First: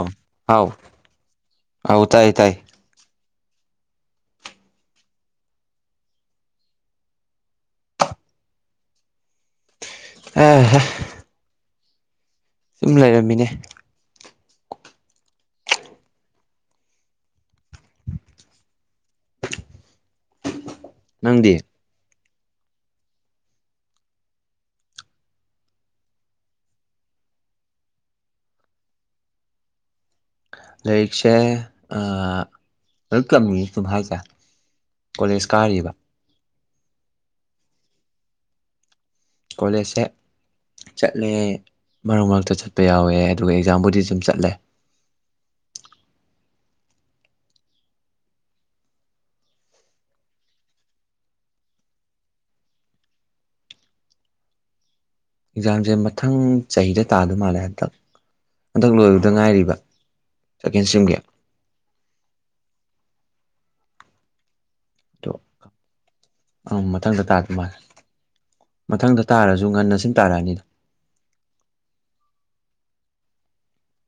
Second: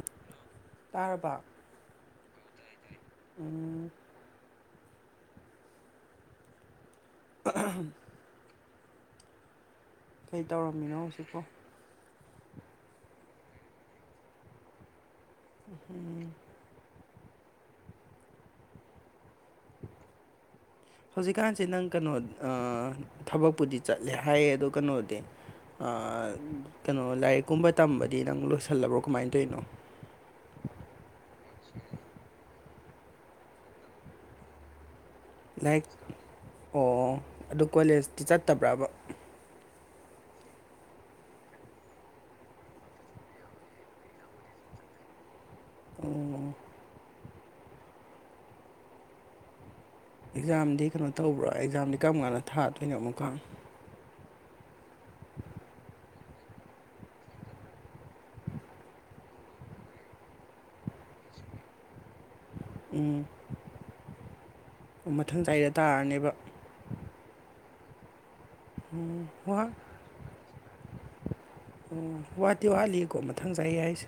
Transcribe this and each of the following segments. ꯑꯣ ꯑꯥꯎ ꯇꯥꯔꯕ ꯑꯣꯎ ꯇꯥꯌꯦ ꯇꯥꯌꯦ ꯎꯝ ꯑꯍꯝ ꯀꯩ ꯑꯦꯍꯦ ꯇꯧꯔꯝꯃꯤꯅꯣ ꯍꯧꯖꯤꯛꯄꯣ ꯁꯨꯝ ꯂꯩꯔꯝꯃꯤꯅꯦ ꯎꯝ ꯅꯪꯗꯤ ꯍꯧꯖꯤꯛꯀꯥꯟꯁꯦ ꯅꯪ ꯀꯩꯅꯣ ꯊꯕꯛꯄꯨꯗꯤ ꯆꯠꯂꯦ ꯍꯥꯏꯌꯦ ꯑꯗꯣ ꯀꯩꯅꯣꯗꯤ ꯑꯥ ꯀꯩꯅꯣ ꯂꯥꯏꯔꯤꯛꯀꯨꯝꯕ ꯇꯝꯕꯗꯤ ꯅꯪ ꯂꯣꯏꯁꯜꯂꯕ꯭ꯔꯣ ꯀꯃꯥꯏꯟ ꯇꯧꯋꯤꯅꯣ ꯂꯥꯏꯔꯤꯛꯁꯦ ꯑꯥ ꯑꯗꯨꯝ ꯇꯝꯃꯤ ꯑꯗꯨꯝ ꯍꯥꯏꯁꯦ ꯀꯣꯂꯦꯖ ꯂꯥꯏꯛ ꯀꯥꯔꯤꯕ ꯑꯣ ꯑꯗꯨ ꯀꯣꯂꯦꯖꯇꯤ ꯆꯠꯇꯕ꯭ꯔꯕ ꯀꯣꯂꯦꯖꯁꯦ ꯆꯠꯂꯦ ꯃꯔꯛ ꯃꯔꯛꯇ ꯆꯠꯄ ꯌꯥꯎꯋꯦ ꯑꯗꯨꯒ ꯑꯦꯛꯖꯥꯝꯕꯨꯗꯤ ꯁꯨꯝ ꯆꯠꯂꯦ ꯎꯝ ꯑꯦꯛꯖꯥꯝꯗꯤ ꯀꯩꯅꯣ ꯇꯧꯕ꯭ꯔꯣ ꯑꯦꯛꯖꯥꯝꯗꯤ ꯀꯔꯝ ꯀꯥꯟꯗ ꯊꯥꯗꯣꯏꯅꯣ ꯑꯃꯨꯛꯀ ꯑꯦꯛꯖꯥꯝꯖꯦ ꯃꯊꯪ ꯆꯍꯤꯗ ꯇꯗꯧ ꯃꯥꯜꯂꯦ ꯍꯟꯗꯛ ꯍꯟꯗꯛ ꯂꯣꯏꯕꯗ ꯉꯥꯏꯔꯤꯕ ꯁꯦꯀꯦꯟ ꯁꯦꯝꯒꯤ ꯎꯝ ꯑꯗꯣ ꯃꯊꯪ ꯆꯩꯗ ꯇꯥꯔꯅꯦꯕ ꯑꯪ ꯃꯊꯪꯗ ꯇꯗꯨ ꯃꯥꯜꯂꯦ ꯃꯊꯪꯗ ꯎꯝ ꯋꯥ ꯇꯥꯔꯁꯨ ꯉꯟꯅ ꯁꯨꯝ ꯇꯥꯔꯛꯑꯅꯤꯗ ꯑꯣ ꯋꯥꯠꯇꯤ ꯋꯥꯠꯂꯤꯀꯣ ꯃꯊꯪ ꯆꯍꯤ ꯍꯥꯏꯁꯦ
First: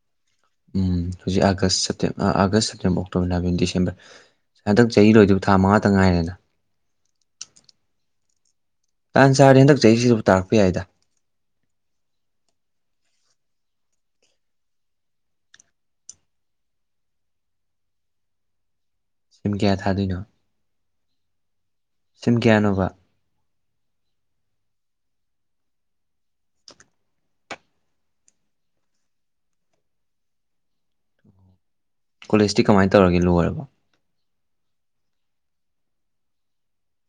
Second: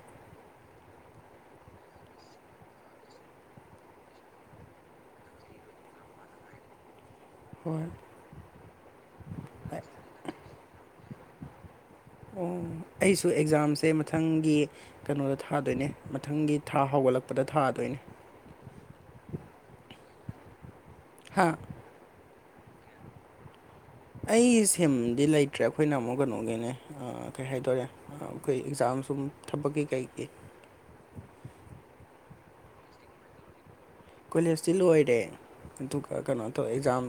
ꯎꯝ ꯍꯧꯖꯤꯛ ꯑꯥꯒꯁ ꯁꯦꯞꯇꯦꯝ ꯑꯥ August September October November December ꯍꯟꯗꯛ ꯆꯍꯤ ꯂꯣꯏꯗꯨꯕ ꯊꯥ ꯃꯉꯥꯇꯪ ꯉꯥꯏꯔꯦꯅ ꯍꯣꯏ ꯇꯟ ꯆꯔꯗꯤ ꯍꯟꯗꯛ ꯆꯍꯤꯖꯤꯗꯕꯨ ꯇꯥꯔꯛꯄ ꯌꯥꯏꯗ ꯑꯣ ꯑꯩꯁꯨ ꯑꯦꯛꯖꯥꯝꯁꯦ ꯃꯊꯪꯒꯤ ꯀꯩꯅꯣꯗ ꯊꯗꯣꯏꯅꯦ ꯃꯊꯪꯒꯤ ꯊꯥ ꯍꯧꯒꯠꯂꯛꯄꯗ ꯊꯗꯣꯏꯅꯦ ꯁꯤꯝ ꯀꯌꯥ ꯊꯗꯣꯏꯅꯣ ꯍꯥꯥ ꯁꯤꯝ ꯀ꯭ꯌꯥꯅꯣꯕ ꯑꯩ ꯁꯤꯝꯗꯤ ꯂꯩꯇ꯭ꯔꯦ ꯑꯈꯣꯏꯅ ꯑꯃꯨꯛ ꯀꯩꯅꯣꯒꯤꯅꯦ ꯀꯩ ꯍꯥꯏꯗꯣꯔꯦ ꯑꯥ ꯑꯈꯣꯏ ꯑꯦꯛꯖꯥꯝ ꯁꯨꯝ ꯊꯕꯛꯀꯤ ꯀꯩꯒꯤ ꯀꯣꯂꯦꯖꯇꯤ ꯀꯃꯥꯏꯟ ꯇꯧꯔꯒꯦ ꯂꯣꯏꯔꯕꯣ ꯀꯣꯂꯦꯖꯇꯤ ꯂꯣꯏꯔꯦ ꯑꯗꯨꯒ ꯀꯩꯅꯣ ꯇꯧꯋꯦ ꯑꯦꯛꯖꯥꯝ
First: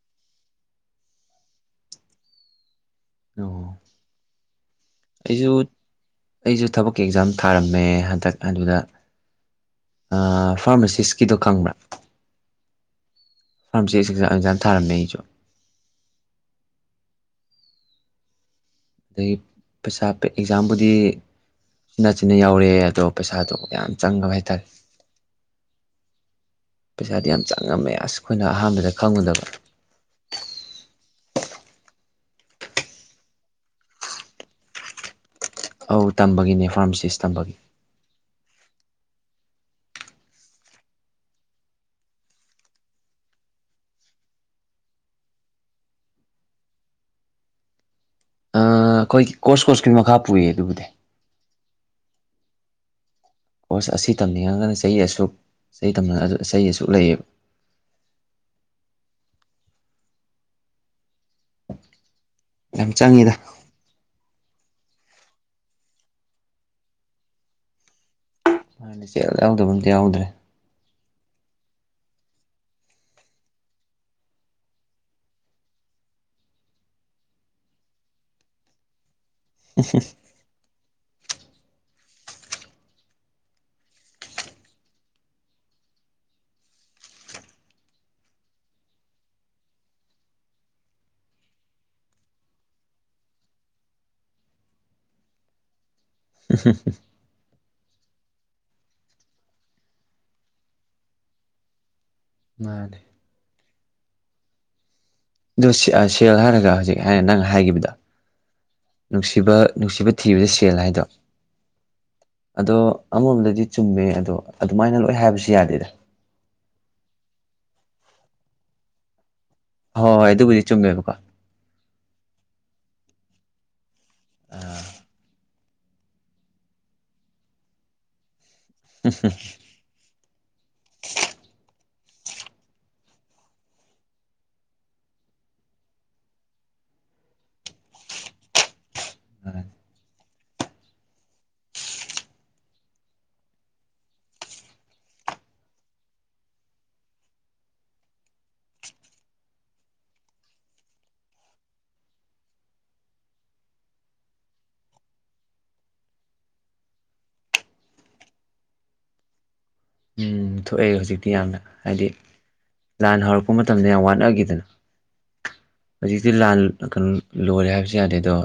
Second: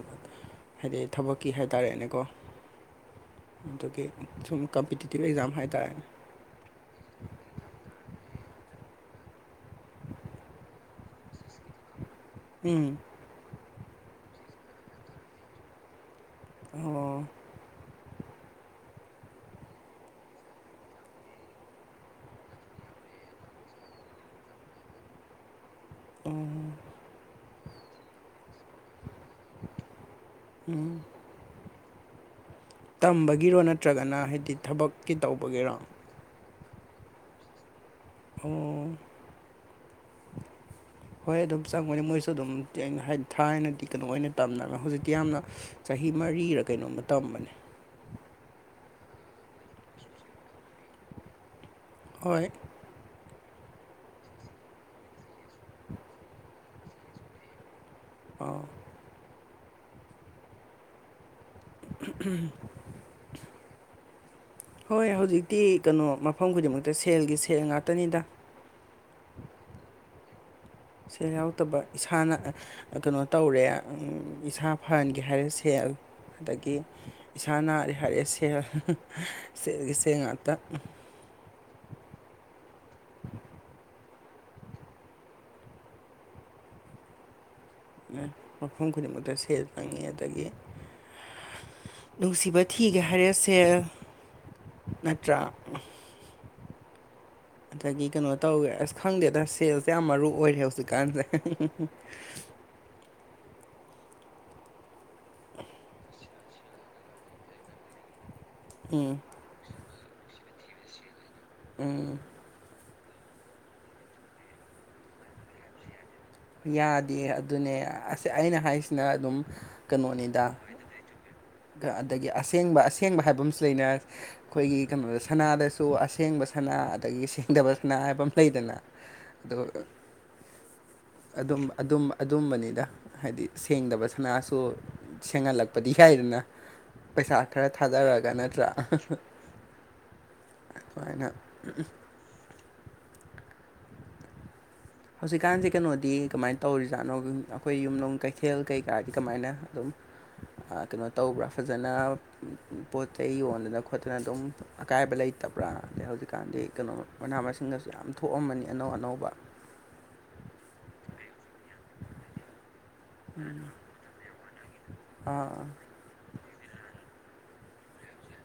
ꯍꯥꯏꯗꯤ ꯊꯕꯛꯀꯤ ꯍꯥꯏꯇꯔꯦꯅꯦꯀꯣ ꯑꯣ ꯑꯗꯨꯒꯤ ꯁꯨꯝ ꯀꯝꯄꯤꯇꯤꯇꯤꯞ ꯑꯦꯛꯖꯥꯝ ꯍꯥꯏꯇꯔꯦꯅꯦ ꯑꯩꯖꯨ ꯊꯕꯛꯀꯤ ꯑꯦꯛꯖꯥꯝ ꯊꯥꯔꯝꯃꯦ ꯍꯟꯇꯛ ꯑꯗꯨꯗ ꯑꯥ ꯐꯥꯔꯃꯁꯤꯁꯀꯤꯗꯣ ꯈꯪꯕ꯭ꯔ ꯎꯝ ꯐꯥꯔꯃꯁꯤꯁ ꯑꯦꯁ ꯑꯦꯛꯖꯥꯝ ꯊꯥꯔꯝꯃꯦ ꯑꯩꯖꯨ ꯑꯣ ꯍꯧꯖꯤꯛ ꯄꯩꯁꯥ ꯄꯦ ꯑꯦꯛꯖꯥꯝꯕꯨꯗꯤ ꯅꯆꯤꯟꯅ ꯌꯥꯎꯔꯛꯑꯦ ꯑꯗꯣ ꯄꯩꯁꯥꯗꯣ ꯌꯥꯝ ꯆꯪꯉꯕ ꯍꯥꯏꯇꯔꯦ ꯑꯣ ꯄꯩꯁꯥꯗꯤ ꯌꯥꯝ ꯆꯪꯉꯝꯃꯦ ꯑꯁ ꯑꯈꯣꯏꯅ ꯑꯍꯥꯟꯕꯗ ꯈꯪꯉꯨꯗꯕ ꯎꯝ ꯇꯝꯕꯒꯤꯔꯣ ꯅꯠꯇ꯭ꯔꯒꯅ ꯍꯥꯏꯗꯤ ꯊꯕꯛꯀꯤ ꯇꯧꯕꯒꯤꯔꯣ ꯑꯧ ꯇꯝꯕꯒꯤꯅꯦ ꯐꯥꯔꯃꯁꯤꯁ ꯇꯝꯕꯒꯤ ꯎꯝ ꯍꯣꯏ ꯑꯗꯨꯝ ꯆꯪꯉꯣꯌꯨ ꯃꯣꯏꯁꯨ ꯑꯗꯨꯝ [unintelligible] ꯍꯥꯏꯗꯤ ꯊꯥꯏꯅꯗꯤ ꯀꯩꯅꯣ ꯑꯣꯏꯅ ꯇꯝꯅꯕ ꯍꯧꯖꯤꯛꯇꯤ ꯌꯥꯝꯅ ꯆꯍꯤ ꯃꯔꯤꯔ ꯀꯩꯅꯣꯝꯃ ꯇꯝꯕꯅꯤ ꯑꯥ ꯑꯈꯣꯏ ꯀꯣꯔꯁ ꯀꯣꯔꯁꯀꯤ ꯃꯈꯥ ꯄꯨꯏ ꯑꯗꯨꯕꯨꯗꯤ ꯍꯣꯏ ꯀꯣꯔꯁ ꯑꯁꯤ ꯇꯝꯅꯤꯡꯉꯒꯅ ꯆꯍꯤ ꯑꯁꯨꯛ [unintelligible] ꯇꯅꯤꯡꯉꯒꯅ ꯆꯍꯤ ꯑꯁꯨꯛ ꯂꯩꯌꯦꯕ ꯑꯥꯎ ꯌꯥꯝ ꯆꯪꯉꯤꯗ [unintelligible] ꯍꯣꯏ ꯍꯧꯖꯤꯛꯇꯤ ꯀꯅꯣ ꯃꯐꯝ ꯈꯨꯗꯤꯡꯃꯛꯇ ꯁꯦꯜꯒꯤ ꯁꯦꯜ ꯉꯥꯛꯇꯅꯤꯗ ꯁꯦꯜ ꯌꯥꯎꯗꯕ ꯑꯝꯇ ꯌꯥꯎꯗ꯭ꯔꯦ ꯁꯦꯜ ꯌꯥꯎꯇꯕ ꯏꯁꯥꯅ ꯀꯅꯣ ꯇꯧꯔꯦ ꯏꯁꯥ ꯐꯍꯟꯒꯦ ꯍꯥꯏꯔꯦ ꯁꯦꯜ ꯑꯗꯒꯤ ꯏꯁꯥ ꯅꯥꯔꯦ ꯍꯥꯏꯔꯦ ꯁꯦꯜ [unintelligible] ꯁꯦꯜꯒꯤ ꯁꯦꯜ ꯉꯥꯛꯇ ꯃꯐꯝ ꯈꯨꯗꯤꯡꯃꯛꯇ ꯁꯦꯜ ꯆꯪꯉꯤ ꯑꯗꯒꯤ ꯅꯨꯡꯁꯤꯕ ꯊꯤꯒꯦ ꯍꯥꯏꯔꯦ ꯁꯦꯜ ꯅꯠꯇ꯭ꯔꯥ [unintelligible] ꯑꯗꯒꯤ ꯀꯩꯅꯣ ꯇꯧꯋꯦ ꯑꯁ ꯈꯪꯗꯦꯗ ꯁꯦꯜꯁꯦ ꯌꯥꯝ ꯃꯔꯨ ꯑꯣꯏꯔꯦ ꯍꯧꯖꯤꯛꯀꯥꯟꯁꯦ [unintelligible] ꯃꯥꯅꯤ ꯑꯗꯨ ꯁꯦꯜ ꯍꯥꯏꯔꯒ ꯍꯧꯖꯤꯛ ꯍꯥꯏ ꯅꯪ ꯍꯥꯏꯒꯤꯕꯗꯣ ꯎꯝ ꯅꯨꯡꯁꯤꯕ ꯅꯨꯡꯁꯤꯕ ꯊꯤꯕꯗ ꯁꯦꯜ ꯍꯥꯏꯗꯣ ꯎꯝ ꯑꯗꯣ ꯑꯃꯔꯣꯝꯗꯗꯤ ꯆꯨꯝꯃꯦ ꯑꯗꯣ ꯑꯗꯨꯃꯥꯏꯅ ꯂꯣꯏ ꯍꯥꯏꯕꯁꯨ ꯌꯥꯗꯦꯗ ꯌꯥꯗꯦ ꯑꯗꯨꯅꯦ ꯑꯁ ꯑꯩꯅ ꯍꯥꯏꯁꯤꯅ ꯑꯗꯨꯝ ꯍꯣꯏ ꯍꯣꯏ ꯀꯅꯣꯅꯤꯗ ꯑꯗꯨꯕꯨꯗꯤ ꯆꯨꯝꯃꯦꯕꯀꯣ ꯑꯗꯒꯤ ꯑꯁꯦꯡꯕ ꯑꯁꯦꯡꯕ ꯍꯥꯏꯕꯝꯁꯨ ꯂꯩꯅ ꯑꯈꯣꯏꯒꯤ ꯀꯅꯣꯗ ꯁꯅꯥꯗꯁꯨ ꯑꯁꯦꯡꯕ ꯁꯅꯥ ꯑꯗꯒꯤ ꯁꯦꯡꯗꯕ ꯁꯅꯥ ꯍꯥꯏꯕꯃ ꯂꯩꯗꯅ [unintelligible] ꯑꯗꯣ [unintelligible] ꯑꯗꯨꯝ ꯑꯗꯨꯝ ꯑꯗꯨꯝꯕꯅꯤꯗ ꯍꯥꯏꯗꯤ ꯁꯦꯡꯗꯕ ꯁꯅꯥꯁꯨ ꯁꯦꯡꯍꯜꯂꯛꯄꯗꯤ ꯌꯥꯏꯗꯅ ꯄꯩꯁꯥ ꯈꯔ ꯊꯥꯗꯔꯛꯒ ꯅꯠꯇ꯭ꯔꯥ [unintelligible] [unintelligible] ꯑꯗꯨꯃꯥꯏꯅ ꯍꯧꯖꯤꯛꯀꯥꯟꯖꯦ ꯀꯅꯣꯗꯤ ꯀꯃꯥꯏꯅ ꯇꯧꯔꯤꯖꯥꯠꯅꯣ ꯑꯩꯈꯣꯏ ꯌꯨꯝꯂꯣꯡ ꯀꯩꯊꯦꯜ ꯀꯩꯀꯥꯗꯤ ꯀꯃꯥꯏꯅ ꯑꯗꯨꯝ ꯑꯥ ꯀꯅꯣ ꯇꯧꯕ꯭ꯔꯥ ꯐꯖꯅ ꯄꯣꯠ ꯆꯩ ꯌꯣꯟꯗꯅ ꯈꯣꯠꯇꯅ ꯑꯗꯨꯝ ꯑꯀꯥꯏꯕ ꯂꯩꯇꯕ꯭ꯔꯥ ꯑꯗꯩ ꯍꯧꯖꯤꯛꯀꯥꯟꯗꯤ ꯀꯅꯣ ꯃꯅꯥ ꯃꯁꯤꯡꯗꯁꯨ ꯌꯥꯝ ꯊꯣꯛꯑꯝꯃꯅꯤ ꯑꯅꯧ ꯑꯅꯧꯕ ꯎꯝ ꯊꯣꯛꯑꯦ ꯍꯧꯖꯤꯛꯇꯤ ꯌꯥꯝꯅ ꯍꯥꯏꯗꯤ ꯂꯥꯟ ꯍꯧꯔꯛꯄ ꯃꯇꯝꯗ ꯌꯥꯝ ꯋꯥꯟꯅꯒꯤꯗꯅ ꯑꯥ ꯍꯧꯖꯤꯛꯇꯤ ꯂꯥꯟ ꯀꯅꯣ ꯂꯣꯏꯔꯦ ꯍꯥꯏꯕꯁꯨ ꯌꯥꯗꯦꯗꯣ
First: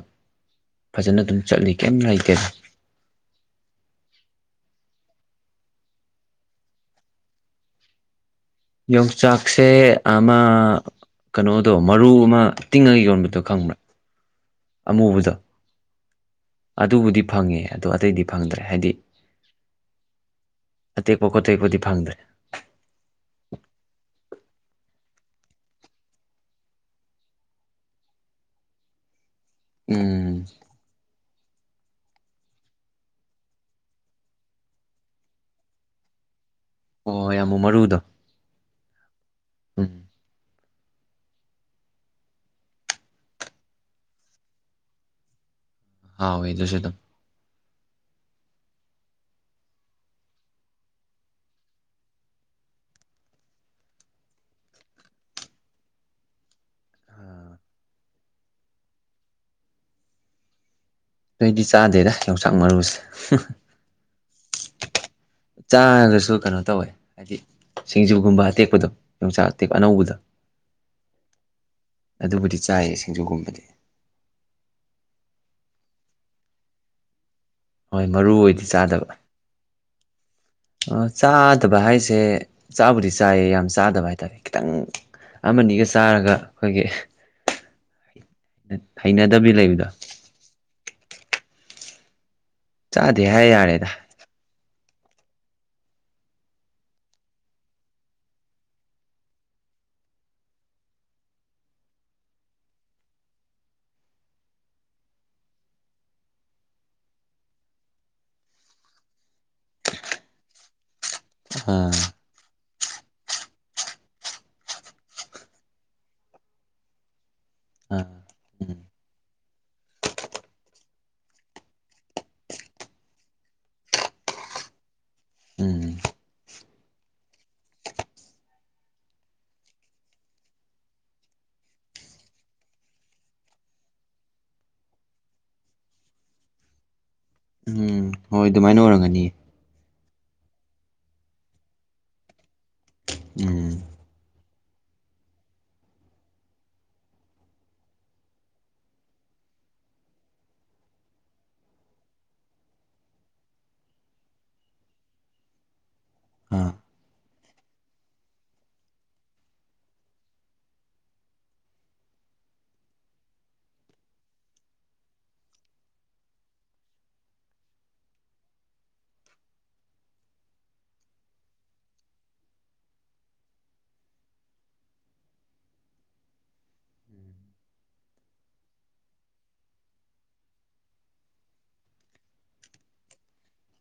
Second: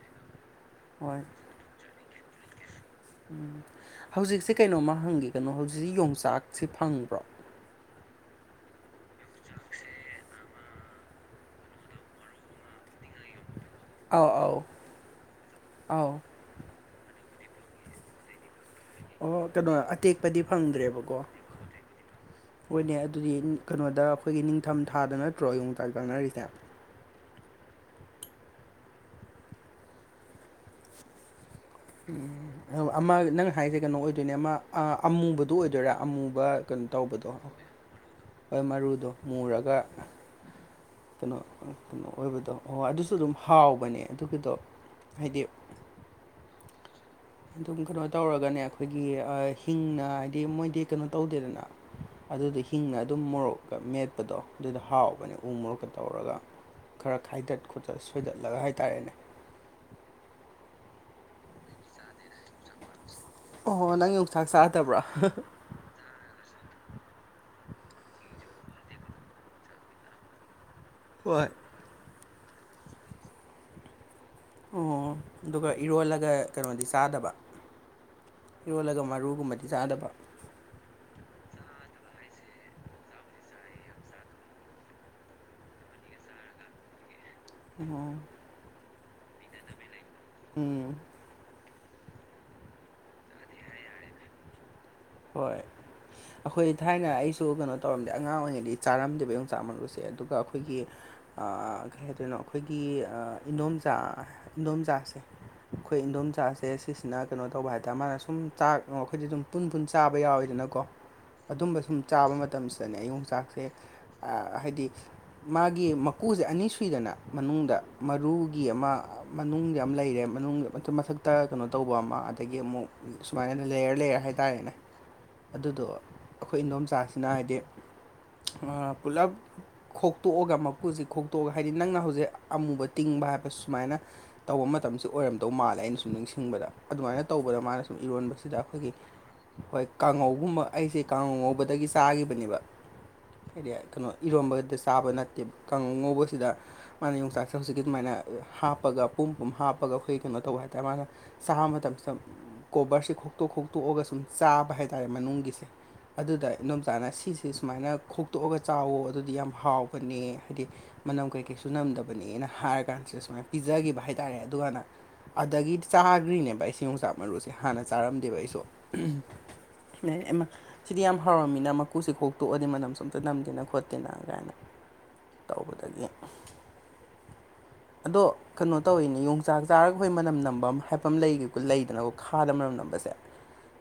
ꯍꯣꯏ ꯐꯖꯅ ꯑꯗꯨꯝ ꯆꯠꯂꯤ ꯀꯩꯝ ꯂꯩꯇꯦ ꯎꯝ ꯍꯧꯖꯤꯛꯁꯦ ꯀꯩꯅꯣꯝꯃ ꯍꯪꯒꯦ ꯀꯅꯣ ꯍꯧꯖꯤꯛ ꯌꯣꯡꯆꯥꯛꯁꯤ ꯐꯪꯕ꯭ꯔꯣ ꯌꯣꯡꯆꯥꯛꯁꯦ ꯑꯃ ꯀꯅꯣꯗꯣ ꯃꯔꯨ ꯑꯃ ꯇꯤꯡꯉꯒ ꯌꯣꯟꯕꯗ ꯑꯥꯎ ꯑꯥꯎ ꯑꯥꯎ ꯑꯗꯨꯕꯨꯗꯤ ꯐꯪꯉꯦ ꯑꯗꯣ ꯑꯇꯩꯗꯤ ꯐꯪꯗ꯭ꯔꯦ ꯍꯥꯏꯗꯤ ꯑꯣ ꯀꯅꯣ ꯑꯇꯦꯛꯄꯗꯤ ꯐꯪꯗ꯭ꯔꯦꯕꯀꯣ ꯑꯇꯦꯛꯄ ꯈꯣꯠꯇꯦꯛꯄꯗꯤ ꯐꯪꯗ꯭ꯔꯦ ꯍꯣꯏꯅꯦ ꯑꯗꯨꯗꯤ ꯀꯩꯅꯣꯗ ꯑꯩꯈꯣꯏꯒꯤ ꯅꯤꯡꯊꯝ ꯊꯥꯗ ꯅꯠꯇ꯭ꯔꯣ ꯌꯣꯡꯆꯥꯛ ꯆꯥꯅꯔꯤꯁꯦ ꯎꯝ ꯎꯝ ꯑꯃ ꯅꯪ ꯍꯥꯏꯁꯦ ꯀꯩꯅꯣ ꯑꯣꯏꯗꯣꯏꯅꯦ ꯑꯃ ꯑꯃꯨꯕꯗꯨ ꯑꯣꯏꯗꯣꯏꯔꯥ ꯑꯃꯨꯕ ꯀꯩꯅꯣ ꯍꯣꯏ ꯇꯧꯕꯗꯣ ꯍꯣꯏ ꯌꯥꯝꯃꯨ ꯃꯔꯨꯗꯣ ꯍꯣꯏ ꯃꯔꯨꯗꯣ ꯃꯨꯔꯒ ꯎꯝ ꯀꯩꯅꯣ ꯀꯩꯅꯣ ꯑꯣꯏꯕꯗꯣ ꯍꯣꯏ ꯑꯗꯨꯁꯨ ꯑꯗꯨꯝ ꯍꯥꯎꯕꯅꯦ ꯑꯗꯨꯒꯤꯗꯣ ꯍꯥꯏꯗꯤ ꯍꯥꯎꯋꯦ ꯑꯗꯨꯁꯨ ꯑꯗꯨ ꯑꯗꯨꯝ ꯀꯩꯅꯣ ꯇꯧꯔꯒꯅꯦ ꯑꯩꯈꯣꯏꯒꯤ ꯍꯤꯡꯅ ꯍꯥꯏꯗꯤ ꯃꯣꯏꯗꯤ ꯀꯩꯅꯣ ꯇꯧꯗꯦꯗꯅ ꯑꯗꯨꯗ ꯍꯤꯡꯅ ꯑꯗꯨꯝ ꯃꯣꯔꯣꯛꯀ ꯃꯦꯠꯄꯗꯣ ꯑꯗꯨꯗ ꯍꯥꯎꯕꯅꯦ ꯎ ꯃꯣꯔꯣꯛꯀ ꯇꯧꯔꯒ ꯈꯔ ꯈꯥꯏꯗꯠ ꯈꯣꯠꯇꯠ ꯁꯣꯏꯗꯠꯂꯒ ꯍꯥꯏꯇꯥꯔꯦꯅꯦ ꯅꯣꯏꯗꯤ ꯆꯥꯗꯦꯗꯥ ꯌꯣꯡꯆꯥꯛ ꯃꯔꯨꯁꯦ ꯑꯣ ꯅꯪ ꯌꯣꯡꯆꯥꯛ ꯆꯥꯗꯕ꯭ꯔꯣ ꯆꯥꯔꯒꯁꯨ ꯀꯩꯅꯣ ꯇꯧꯋꯦ ꯍꯥꯏꯗꯤ ꯁꯤꯡꯖꯨꯒꯨꯝꯕ ꯑꯇꯦꯛꯄꯗꯣ ꯌꯣꯡꯆꯥꯛ ꯑꯇꯦꯛ ꯑꯅꯧꯕꯗ ꯍꯣꯏ ꯑꯗꯨꯕꯨꯗꯤ ꯆꯥꯏꯌꯦ ꯁꯤꯡꯖꯨꯒꯨꯝꯕꯗꯤ ꯑꯣ ꯑꯗꯨꯒ ꯏꯔꯣꯜꯂꯒ ꯀꯩꯅꯣꯗꯤ ꯆꯥꯗꯕ ꯍꯣꯏ ꯃꯔꯨ ꯑꯣꯏꯗꯤ ꯏꯔꯣꯜꯂꯒꯥ ꯆꯥꯗꯕ ꯃꯔꯨꯒꯨꯝꯕꯗꯤ ꯆꯥꯗꯕ ꯆꯥꯗꯕ ꯍꯥꯏꯁꯦ ꯆꯥꯕꯨꯗꯤ ꯆꯥꯏꯌꯦ ꯌꯥꯝ ꯆꯥꯗꯕ ꯍꯥꯏꯇꯥꯔꯦ ꯈꯤꯇꯪ ꯑꯃꯅꯤꯒ ꯆꯥꯔꯒ ꯑꯩꯈꯣꯏꯒꯤ ꯑꯣ ꯍꯩꯅꯗꯕꯤ ꯂꯩꯕꯗꯣ ꯎꯝ ꯆꯥꯗꯦ ꯍꯥꯏ ꯌꯥꯔꯦꯗ ꯍꯣꯏ ꯑꯩꯈꯣꯏ ꯊꯥꯏꯅ ꯑꯩꯁꯨ ꯀꯩꯅꯣ ꯇꯧꯔꯝꯗꯦ ꯑꯉꯥꯡ ꯑꯣꯏꯔꯤꯉꯩꯗꯤ ꯆꯥꯔꯝꯗꯦꯕ ꯌꯣꯡꯆꯥꯛ ꯃꯔꯨꯁꯦ ꯑꯗꯨꯒ ꯑꯩꯈꯣꯏꯒꯤ ꯀꯩ ꯍꯥꯏꯗꯣꯏꯅꯣ ꯑꯩꯈꯣꯏꯒꯤ ꯏꯗꯣꯝꯆꯥ ꯏꯗꯣꯝꯆꯥꯥꯁꯦ ꯑꯩꯈꯣꯏ ꯏꯟꯗꯣꯝꯆꯥꯁꯦ ꯁꯤꯁꯤꯅ ꯀꯩꯅꯣ ꯇꯧꯕ ꯍꯥꯏꯇꯥꯥꯔꯦ ꯃꯥꯅ ꯁꯨꯝ ꯆꯥꯛ ꯑꯩꯈꯣꯏꯗꯤ ꯑꯗꯨꯝ ꯄꯨꯟ ꯄꯨꯟ ꯆꯥꯕ ꯌꯥꯎꯋꯤꯗꯅꯀꯣ ꯑꯗꯨꯝꯕ ꯁꯨꯝ ꯑꯥ ꯆꯥꯕ ꯃꯇꯝꯁꯦ ꯗꯅꯦ ꯑꯩꯌꯣꯡꯆꯥꯛꯁꯦ ꯍꯥꯏꯗꯤ ꯃꯥꯒꯤ ꯃꯀꯨꯁꯦ ꯑꯅꯤ ꯁꯨꯏꯗꯅ ꯃꯅꯨꯡꯗ ꯑꯥ ꯃꯔꯨꯒꯤ ꯎꯝ ꯑꯃ ꯃꯅꯨꯡꯗ ꯑꯝ ꯂꯩꯔꯦ ꯃꯅꯨꯡꯗ ꯃ ꯃꯊꯛꯇ ꯀꯩꯅꯣ ꯇꯧꯕ ꯑꯃ ꯑꯗꯒꯤ ꯑꯃꯨꯛ ꯁꯨꯃꯥꯏꯅ ꯂꯦꯌꯔ ꯂꯩꯔ ꯍꯥꯏꯇꯥꯔꯦꯅꯦ ꯎꯝ ꯑꯗꯨꯗꯣ ꯑꯩꯈꯣꯏ ꯏꯗꯣꯝꯆꯥꯁꯤꯅ ꯍꯥꯏꯗꯤ ꯄꯨꯂꯞ ꯈꯣꯛꯇꯣꯛꯑꯒ ꯃꯀꯨꯁꯤ ꯈꯣꯛꯇꯣꯛꯑꯒ ꯍꯥꯏꯗꯤ ꯅꯪꯅ ꯍꯧꯖꯤꯛ ꯑꯃꯨꯕ ꯇꯤꯡꯕ ꯍꯥꯏꯕ ꯁꯨꯃꯥꯏꯅ ꯇꯧꯕ ꯃꯇꯝꯁꯤ ꯑꯣꯏꯔꯝꯗꯧ ꯃꯥꯜꯂꯦ ꯑꯩꯅ ꯁꯨꯝ ꯅꯤꯡꯁꯤꯡꯕꯗ ꯑꯗꯨꯃꯥꯏꯅ ꯇꯧꯕꯗ ꯃꯥꯅ ꯁꯨꯝ ꯎꯝ ꯍꯣꯏ ꯏꯔꯣꯟꯕꯁꯤꯗ ꯑꯗꯨꯃꯥꯏꯅ ꯑꯩꯈꯣꯏꯒꯤ ꯑꯣꯏꯔꯝꯒꯅꯤ ꯍꯣꯏ ꯀꯥꯡꯉꯧꯒꯨꯝꯕ ꯑꯩꯁꯦ ꯀꯥꯡꯉꯧ ꯉꯧꯕꯗꯒꯤ ꯆꯥꯒꯤꯈꯤꯕꯅꯦꯕ ꯍꯥꯏꯗꯤ ꯎꯝ ꯀꯩꯅꯣ ꯏꯔꯣꯟꯕꯗ ꯆꯥꯕ ꯅꯠꯇꯦꯕ ꯀꯥꯡꯉꯧ ꯉꯧꯕꯁꯤꯗ ꯃꯥꯅ ꯌꯣꯡꯆꯥꯛꯁꯦ ꯍꯧꯖꯤꯛꯀꯤ ꯑꯗꯨꯃꯥꯏꯅ ꯍꯥꯞꯄꯒ ꯄꯨꯝ ꯄꯨꯝ ꯍꯥꯞꯄꯒ ꯑꯩꯈꯣꯏ ꯀꯩꯅꯣ ꯇꯧꯕ ꯍꯥꯏꯇꯥꯔꯦ ꯃꯥꯅ ꯆꯥꯕ ꯃꯇꯝꯁꯤꯗ ꯀꯣꯕꯔꯁꯦ ꯈꯣꯛꯇꯣꯛ ꯈꯣꯛꯇꯣꯛꯑꯒ ꯁꯨꯝ ꯆꯥꯕ ꯍꯥꯏ ꯇꯥꯔꯦ ꯃꯅꯨꯡꯒꯤꯁꯦ ꯑꯗꯨꯗ ꯑꯥ ꯏꯗꯣꯝꯆꯥꯥꯅ ꯁꯤꯁꯦ ꯁꯨꯃꯥꯏꯅ ꯈꯣꯛꯇꯣꯛꯑꯒ ꯆꯥꯎꯋꯣ ꯑꯗꯨꯗꯤ ꯌꯥꯝ ꯍꯥꯎꯕꯅꯦ ꯍꯥꯏꯗꯤ ꯃꯅꯝ ꯀꯩꯀꯩꯁꯨ ꯅꯝꯗꯕꯅꯦꯅ ꯍꯥꯏꯔ ꯀꯥꯟꯁꯤꯗ ꯁꯨꯃꯥꯏꯅ ꯄꯤꯖꯒꯤꯕ ꯍꯥꯏꯇꯥꯔꯦ ꯑꯗꯨꯒꯥꯟꯅ ꯑꯗꯒꯤ ꯆꯥꯒ꯭ꯔꯤꯅꯦꯕ ꯑꯩꯁꯤ ꯌꯣꯡꯆꯥꯛ ꯃꯔꯨꯁꯦ ꯍꯥꯟꯅ ꯆꯥꯔꯝꯗꯦꯕ ꯑꯩꯁꯨ ꯎꯝ ꯃꯦ ꯑꯦꯃꯥ ꯁꯤꯗꯤ ꯌꯥꯝ ꯍꯥꯎꯔꯝꯃꯤꯅ ꯃꯀꯨꯁꯤ ꯈꯣꯛꯇꯣꯛꯑꯗꯤ ꯃꯅꯝ ꯁꯨꯝ ꯑꯝꯇ ꯅꯝꯗꯦꯅ ꯈꯣꯠꯇꯦꯅ ꯀꯥꯏꯅ ꯇꯧꯕꯗꯒꯤ ꯑꯗꯣ ꯀꯩꯅꯣ ꯇꯧꯋꯤꯅꯤ ꯌꯣꯡꯆꯥꯛ ꯆꯥꯔꯒ ꯑꯈꯣꯏ ꯃꯅꯝ ꯅꯝꯕ ꯍꯥꯏꯄꯝ ꯑꯃ ꯂꯩꯒꯦꯀꯣ ꯂꯩꯗꯅꯀꯣ ꯈꯥꯗꯅ ꯃꯅꯝ ꯅꯝꯕꯁꯦ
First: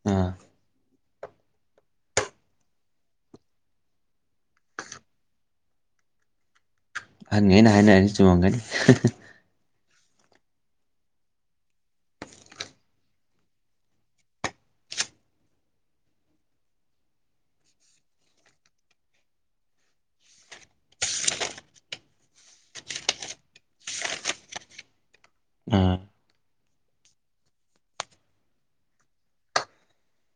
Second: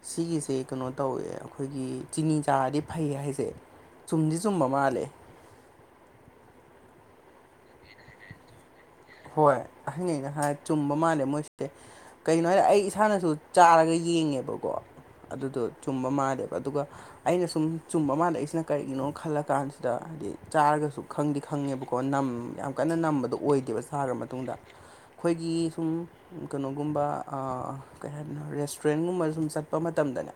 ꯑꯥ ꯁꯤꯒꯤꯁꯤ ꯀꯩꯅꯣ ꯇꯧꯋꯦ ꯈꯣꯏꯒꯤ ꯆꯤꯅꯤ ꯆꯥꯗꯤ ꯐꯩ ꯍꯥꯏꯁꯦ ꯆꯨꯝꯗꯤ ꯆꯨꯝꯕ ꯃꯥꯜꯂꯦ ꯑꯍꯟꯒꯩꯅ ꯍꯥꯏꯅꯔꯗꯤ ꯆꯨꯝꯃꯝꯒꯅꯤ ꯍꯣꯏ ꯑꯍꯟꯒꯩꯅ ꯍꯥꯏ ꯆꯨꯝꯕ ꯃꯥꯜꯂꯦ ꯃꯣꯏꯁꯦ ꯀꯩꯒꯤꯅꯣ ꯍꯥꯏ ꯑꯩ ꯏꯁꯥꯅꯁꯨ ꯆꯥꯔꯒ ꯌꯦꯡꯉꯦꯕꯀꯣ ꯑꯗꯨꯗꯣ ꯆꯨꯝꯕ ꯃꯥꯜꯂꯦꯕ ꯑꯗꯨꯒ ꯑꯩꯅ ꯁꯨꯝ ꯆꯨꯝꯕ ꯃꯥꯟꯂꯛꯢꯁꯤꯅ ꯀꯔꯤꯒꯤꯅꯣ ꯈꯜꯂ ꯀꯥꯟꯁꯤꯗ ꯍꯥꯏꯗꯤ ꯆꯥꯔꯒꯁꯨ ꯈꯪꯗꯤ ꯈꯪꯉꯦꯕꯀꯣ ꯅꯝ ꯌꯥꯝ ꯀꯟꯅ ꯅꯝꯕꯗꯣ ꯑꯣꯏꯗꯦꯕ ꯆꯥꯔ ꯃꯇꯨꯡꯗ ꯈꯣꯏꯒꯤ ꯁꯨꯝ ꯑꯥ ꯀꯩꯅꯣꯒꯨꯝꯕ ꯑꯥ ꯀꯩ ꯍꯥꯏꯗꯣꯢꯅꯣ ꯔꯦꯁꯇꯨꯔꯦꯟꯒꯨꯝꯕ ꯁꯨꯝ ꯆꯠꯄ ꯃꯇꯝꯗꯅꯦ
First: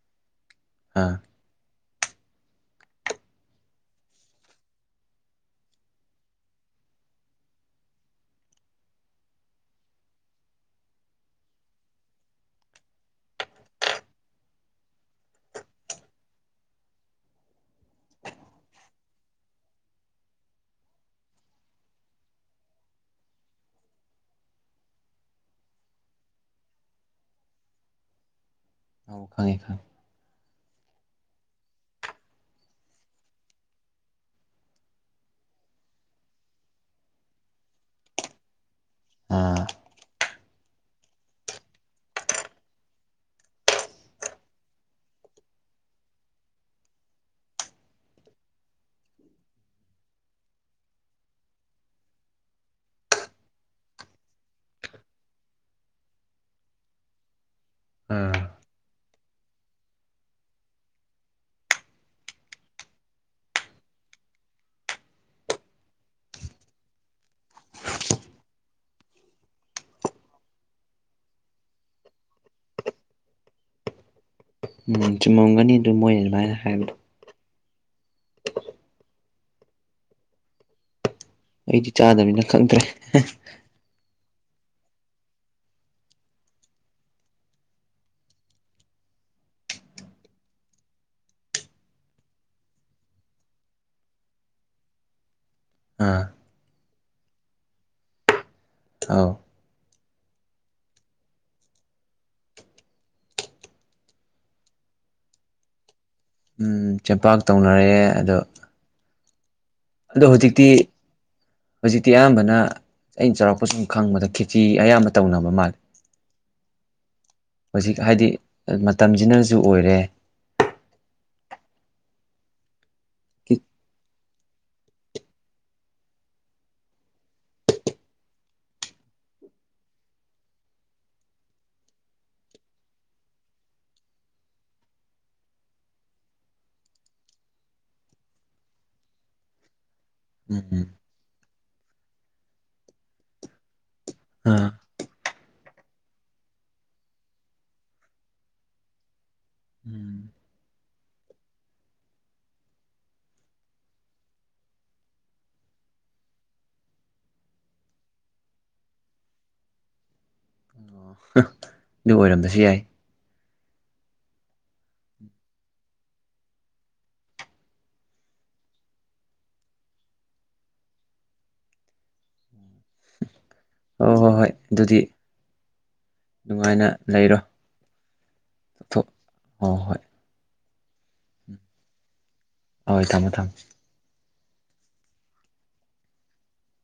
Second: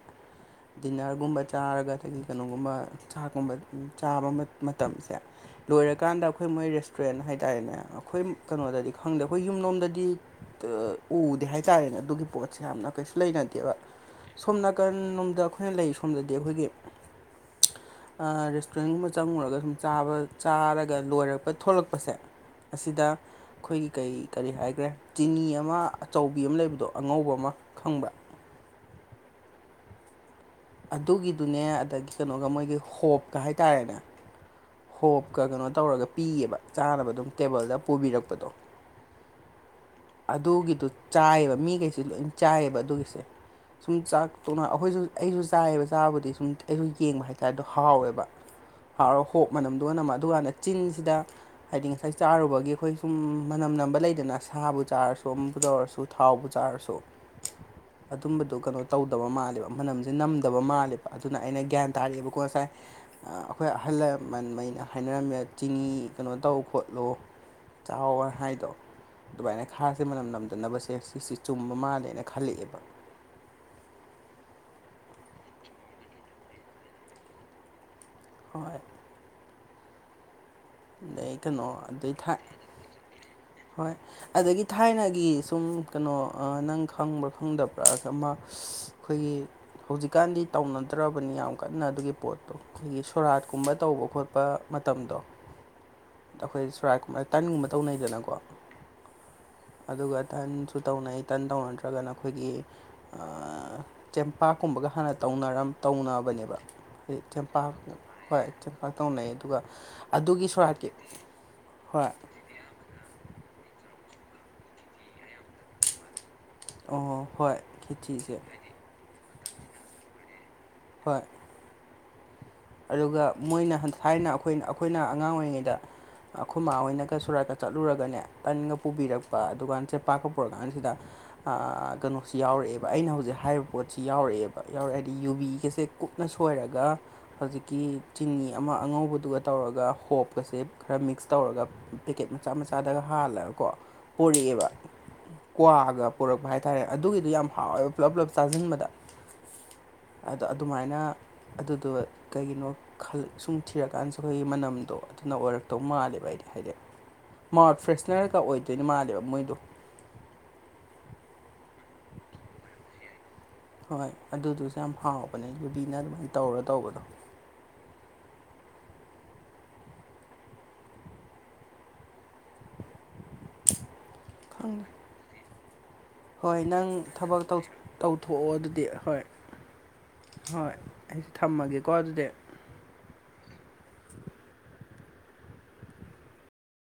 ꯑꯥ ꯗꯤꯟꯅꯔꯒꯨꯝꯕ ꯆꯥꯔꯒ ꯑꯗꯒꯤ ꯀꯩꯅꯣꯒꯨꯝꯕ ꯆꯥꯛꯀꯨꯝꯕ ꯆꯥꯕ ꯃꯠ ꯃꯇꯝꯁꯦ ꯂꯣꯏꯔꯀꯥꯟꯗ ꯑꯩꯈꯣꯏ ꯃꯣꯏ ꯔꯦꯁꯇꯨꯔꯦꯟ ꯍꯥꯏꯇꯥꯔꯦꯅꯦ ꯑꯩꯈꯣꯏ ꯀꯩꯅꯣꯗꯗꯤ ꯈꯪꯗꯦ ꯑꯩꯈꯣꯏ ꯌꯨꯝꯂꯣꯝꯗꯗꯤ ꯑꯥ ꯎꯗꯦ ꯍꯥꯏꯇꯥꯔꯦꯅꯦ ꯑꯗꯨꯒꯤ ꯄꯣꯠꯁꯦ ꯌꯥꯝꯅ ꯀꯩꯁꯨ ꯂꯩꯅꯗꯦꯕ ꯁꯣꯝ ꯅꯥꯀꯟ ꯂꯣꯝꯗ ꯑꯩꯈꯣꯏꯅ ꯂꯩ ꯁꯣꯝꯗꯗꯤ ꯑꯩꯈꯣꯏꯒꯤ ꯑꯥ ꯔꯦꯁꯇꯨꯔꯦꯟꯒꯨꯝꯕ ꯆꯪꯉꯨꯔꯒ ꯁꯨꯝ ꯆꯥꯕ ꯆꯥꯔꯒ ꯂꯣꯏꯔꯛꯄ ꯊꯣꯂꯛꯄꯁꯦ ꯑꯁꯤꯗ ꯈꯣꯏꯒꯤ ꯀꯩ ꯀꯔꯤ ꯍꯥꯏꯒ꯭ꯔꯦ ꯆꯤꯅꯤ ꯑꯃ ꯑꯆꯧꯕꯤ ꯑꯃ ꯂꯩꯕꯗꯣ ꯑꯉꯧꯕ ꯑꯃ ꯈꯪꯕ꯭ꯔ ꯑꯧ ꯈꯪꯉꯦ ꯈꯪꯉꯦ ꯑꯗꯨꯒꯤꯗꯨꯅꯦ ꯑꯗꯒꯤ ꯀꯩꯅꯣꯒ ꯃꯣꯏꯒꯤ ꯍꯣꯞꯀ ꯍꯥꯏꯇꯥꯔꯦꯅꯦ ꯍꯣꯞꯀ ꯀꯩꯅꯣ ꯇꯧꯔꯒ ꯄꯤꯌꯦꯕ ꯆꯥꯅꯕ ꯑꯗꯨꯝ ꯇꯦꯕꯜꯗ ꯄꯨꯕꯤꯔꯛꯄꯗꯣ ꯑꯥ ꯑꯗꯨꯒꯤꯗꯨ ꯆꯥꯏꯕ ꯃꯤꯈꯩꯁꯤ ꯂꯣꯏꯝ ꯆꯥꯏꯕ ꯑꯗꯨꯒꯤꯁꯦ ꯁꯨꯝ ꯆꯥꯛ ꯇꯣꯛꯅ ꯑꯩꯈꯣꯏꯖꯨ ꯑꯩꯖꯨ ꯆꯥꯏꯌꯦꯕ ꯆꯥꯕꯨꯗꯤ ꯁꯨꯝ ꯑꯩꯁꯨ ꯌꯦꯡꯕ ꯍꯥꯏꯇꯥꯔꯦ ꯗꯣ ꯍꯥꯎꯋꯦꯕ ꯐꯥꯎꯔ ꯍꯣꯞ ꯃꯅꯝꯗꯨꯒ ꯅꯝꯃ ꯑꯗꯨꯀꯥꯟꯗ ꯆꯤꯟꯁꯤꯗ ꯍꯥꯏꯗꯤ ꯉꯁꯥꯏ ꯆꯥꯔꯨꯕꯒꯤ ꯑꯩꯈꯣꯏ ꯁꯨꯝ ꯃꯅꯝ ꯅꯝꯕ ꯂꯩꯗꯅ ꯁꯥꯕꯨ ꯆꯥꯔꯁꯨ ꯑꯃꯕꯨ ꯇꯧꯔꯁꯨ ꯊꯥꯎꯕꯨ ꯆꯥꯔꯁꯨ ꯑꯗꯨꯝꯕꯗꯣ ꯑꯥ ꯀꯩꯅꯣ ꯇꯧꯗꯕ ꯃꯥꯜꯂꯦꯕ ꯃꯅꯝꯖꯦ ꯅꯝꯗꯕ ꯃꯥꯜꯂꯦꯕ ꯑꯗꯨꯅ ꯑꯩꯅ ꯒ꯭ꯌꯥꯟ ꯇꯥꯔꯦꯕꯀꯣ ꯉꯁꯥꯏ ꯑꯥ ꯑꯩꯈꯣꯏ ꯑꯍꯜ ꯂꯦ ꯃꯟꯃꯩꯅ ꯍꯥꯏꯅꯔꯝꯃꯦ ꯆꯤꯅꯤ ꯀꯩꯅꯣ ꯇꯧ ꯈꯣꯠꯂꯣ ꯆꯥꯎꯋꯣ ꯍꯥꯏꯗꯣ ꯗꯨꯃꯥꯏꯅ ꯈꯥꯁꯦ ꯃꯅꯝ ꯅꯝꯗꯅꯕꯁꯦ ꯁꯤꯁꯦ ꯆꯨꯝꯕ ꯃꯥꯜꯂꯦꯅ ꯈꯜꯂꯛꯑꯦꯕ ꯎꯝ ꯆꯨꯝꯃꯝꯒꯅꯤ ꯗꯨ ꯃꯣꯏꯅ ꯑꯗꯨꯃꯥꯏꯟ ꯍꯥꯏꯕꯗꯣ ꯍꯣꯏ ꯑꯗꯩ ꯀꯩꯅꯣ ꯑꯗꯩ ꯊꯥꯏ ꯈꯪꯇꯦ ꯍꯦ ꯍꯣꯏ ꯑꯗꯒꯤ ꯊꯥꯏꯅꯒꯤ ꯁꯨꯝ ꯀꯩꯅꯣ ꯑꯥ ꯅꯪ ꯈꯪꯕ꯭ꯔꯥ ꯈꯪꯗꯕ꯭ꯔꯥ ꯑꯃ ꯁꯤ ꯈꯣꯏꯒꯤ ꯍꯧꯖꯤꯛꯀꯥꯟꯗꯤ ꯇꯧꯅꯗ꯭ꯔꯕꯅꯤ ꯌꯥꯝ ꯀꯟꯅ ꯑꯗꯨꯒꯤ ꯄꯣꯠꯇꯣ ꯈꯣꯏꯒꯤ ꯁꯣꯔꯥꯠꯀꯨꯝꯕ ꯇꯧꯕ ꯈꯣꯠꯄ ꯃꯇꯝꯗꯣ ꯑꯥ ꯑꯈꯣꯏ ꯁꯨꯔꯥꯠ ꯀꯨꯝꯕ ꯇꯟꯒꯨꯝꯕ ꯇꯧꯅꯩꯗꯅꯀꯣ ꯑꯥꯎ ꯑꯗꯨꯒ ꯇꯟꯁꯨ ꯇꯧꯅꯩ ꯇꯟ ꯇꯧꯅꯗ꯭ꯔꯒꯅ ꯑꯈꯣꯏꯒꯤ ꯑꯥ ꯆꯦꯡꯄꯥꯛꯀꯨꯝꯕꯒ ꯍꯥꯟꯅ ꯇꯧꯅꯔꯝ ꯇꯧꯅꯕꯅꯦꯕ ꯎꯝ ꯈꯣꯏ ꯆꯦꯡꯄꯥꯛ ꯇꯧꯅꯔꯦ ꯑꯗꯣ ꯍꯣꯏ ꯆꯦꯡꯄꯥꯛ ꯇꯧꯅꯩ ꯑꯗꯨꯒ ꯑꯗꯨꯒꯤ ꯁꯣꯔꯥꯠꯀꯤ ꯍꯣꯏ ꯍꯨꯖꯤꯛꯇꯤ ꯑꯌꯥꯝꯕꯅ ꯑꯩꯅ ꯆꯧꯔꯥꯛꯄ ꯁꯨꯝ ꯈꯪꯕꯗ ꯈꯦꯆꯤ ꯑꯌꯥꯝꯕ ꯇꯧꯅꯕ ꯃꯥꯜꯂꯦ ꯑꯣ ꯍꯣꯏ ꯍꯧꯖꯤꯛ ꯍꯥꯏꯗꯤ ꯈꯦꯆꯤꯁꯦ ꯃꯇꯝꯖꯤꯅꯖꯨ ꯑꯣꯏꯔꯦ ꯍꯣꯏ ꯑꯗꯨꯒ ꯈꯤ- ꯃꯣꯏꯅ ꯍꯟ ꯊꯥꯏꯅ ꯑꯩꯈꯣꯏ ꯑꯩꯈꯣꯏꯅ ꯑꯉꯥꯡ ꯑꯣꯏꯔꯤꯉꯩꯗ ꯑꯈꯣꯏ ꯃꯥꯥ ꯍꯣꯏꯅꯒ ꯁꯨꯔꯥꯠꯀ ꯆꯠꯂꯨꯔꯒꯅꯦ ꯇꯟꯒ ꯄꯨꯕꯤꯔꯛꯄ ꯑꯗꯨꯀꯥꯟ ꯆꯦꯄꯥꯛꯀ ꯄꯨꯔꯀꯥꯟꯁꯤꯗ ꯑꯥ ꯀꯩꯅꯣꯁꯤ ꯌꯥꯎꯔꯛꯑꯦꯕ ꯑꯩꯅ ꯍꯧꯖꯤꯛ ꯍꯥꯏꯔꯤꯕ ꯄꯣꯠꯁꯤ ꯌꯥꯎꯔꯑꯦꯕ ꯌꯥꯎꯔꯛꯑꯦ ꯍꯥꯏꯗꯤ ꯌꯨꯕꯤꯒꯁꯦ ꯀꯨꯞꯅ ꯁꯣꯏꯔꯒ ꯍꯧꯖꯤꯛꯀꯤ ꯆꯤꯅꯤ ꯑꯃ ꯑꯉꯧꯕꯗꯨꯒ ꯇꯧꯔꯒ ꯍꯣꯞꯀꯁꯦ ꯎꯝ ꯈꯔ ꯃꯤꯛꯁ ꯇꯧꯔꯒ ꯄꯦꯀꯦꯠ ꯃꯆꯥ ꯃꯆꯥꯗꯒ ꯍꯥꯜꯂꯒꯀꯣ ꯄꯣꯔꯛꯑꯦꯕ ꯑꯥ ꯀ꯭ꯋꯥꯒ ꯄꯨꯔꯛꯄ ꯍꯥꯏꯇꯥꯔꯦ ꯑꯗꯨꯒꯤꯗꯤ ꯌꯥꯝ ꯍꯥꯎꯋꯦꯕ ꯄꯨꯂꯞ ꯄꯨꯂꯞ ꯆꯥꯖꯤꯟꯕꯗ ꯎꯝ ꯇ ꯑꯗꯨꯃꯥꯏꯅ ꯑꯗꯨꯗꯣ ꯀꯩꯒꯤꯅꯣ ꯈꯜ ꯁꯨꯝ ꯊꯤꯔꯀꯥꯟꯁꯤꯗ ꯑꯩꯈꯣꯏ ꯃꯅꯝꯗꯣ ꯑꯗꯨꯅ ꯑꯣꯏꯔꯛꯇꯧ ꯃꯥꯜꯂꯦꯕ ꯑꯩꯗꯤ ꯍꯥꯏꯗꯤ ꯃꯥꯎꯠ ꯐ꯭ꯔꯦꯁꯅꯔꯒ ꯑꯣꯏꯗꯣꯏꯅ ꯃꯥꯜꯂꯦꯕ ꯃꯣꯏꯗꯣ ꯍꯥ ꯑꯗꯨ ꯑꯣꯏꯔꯝꯕꯁꯨ ꯌꯥꯏ ꯍꯣꯏ ꯑꯗꯨꯗꯨꯁꯨ ꯌꯥꯝ ꯍꯥꯎꯕꯅꯦ ꯌꯨꯕꯤꯅ ꯑꯗꯨꯃꯥꯏꯅ ꯇꯧꯔ ꯇꯧꯕꯗꯣ ꯍꯣ ꯍꯣ ꯍꯣꯏ ꯈꯪꯗꯦ ꯑꯗꯨꯗꯤ ꯍꯣꯏ ꯅꯨꯡꯉꯥꯏꯅ ꯅꯪ ꯂꯩꯔꯣ ꯊꯕꯛ ꯇꯧ ꯇꯧꯊꯣꯛꯑꯣ ꯑꯗꯨꯗꯤ ꯆꯠꯊꯣꯛ ꯍꯣꯏ ꯍꯣꯏ ꯍꯣꯏ ꯎꯝ ꯍꯣꯏ ꯑꯩ ꯊꯝꯃꯒꯦꯀꯣ ꯑꯗꯨꯗꯤ ꯍꯣꯏ ꯊꯝꯃꯣ ꯊꯝ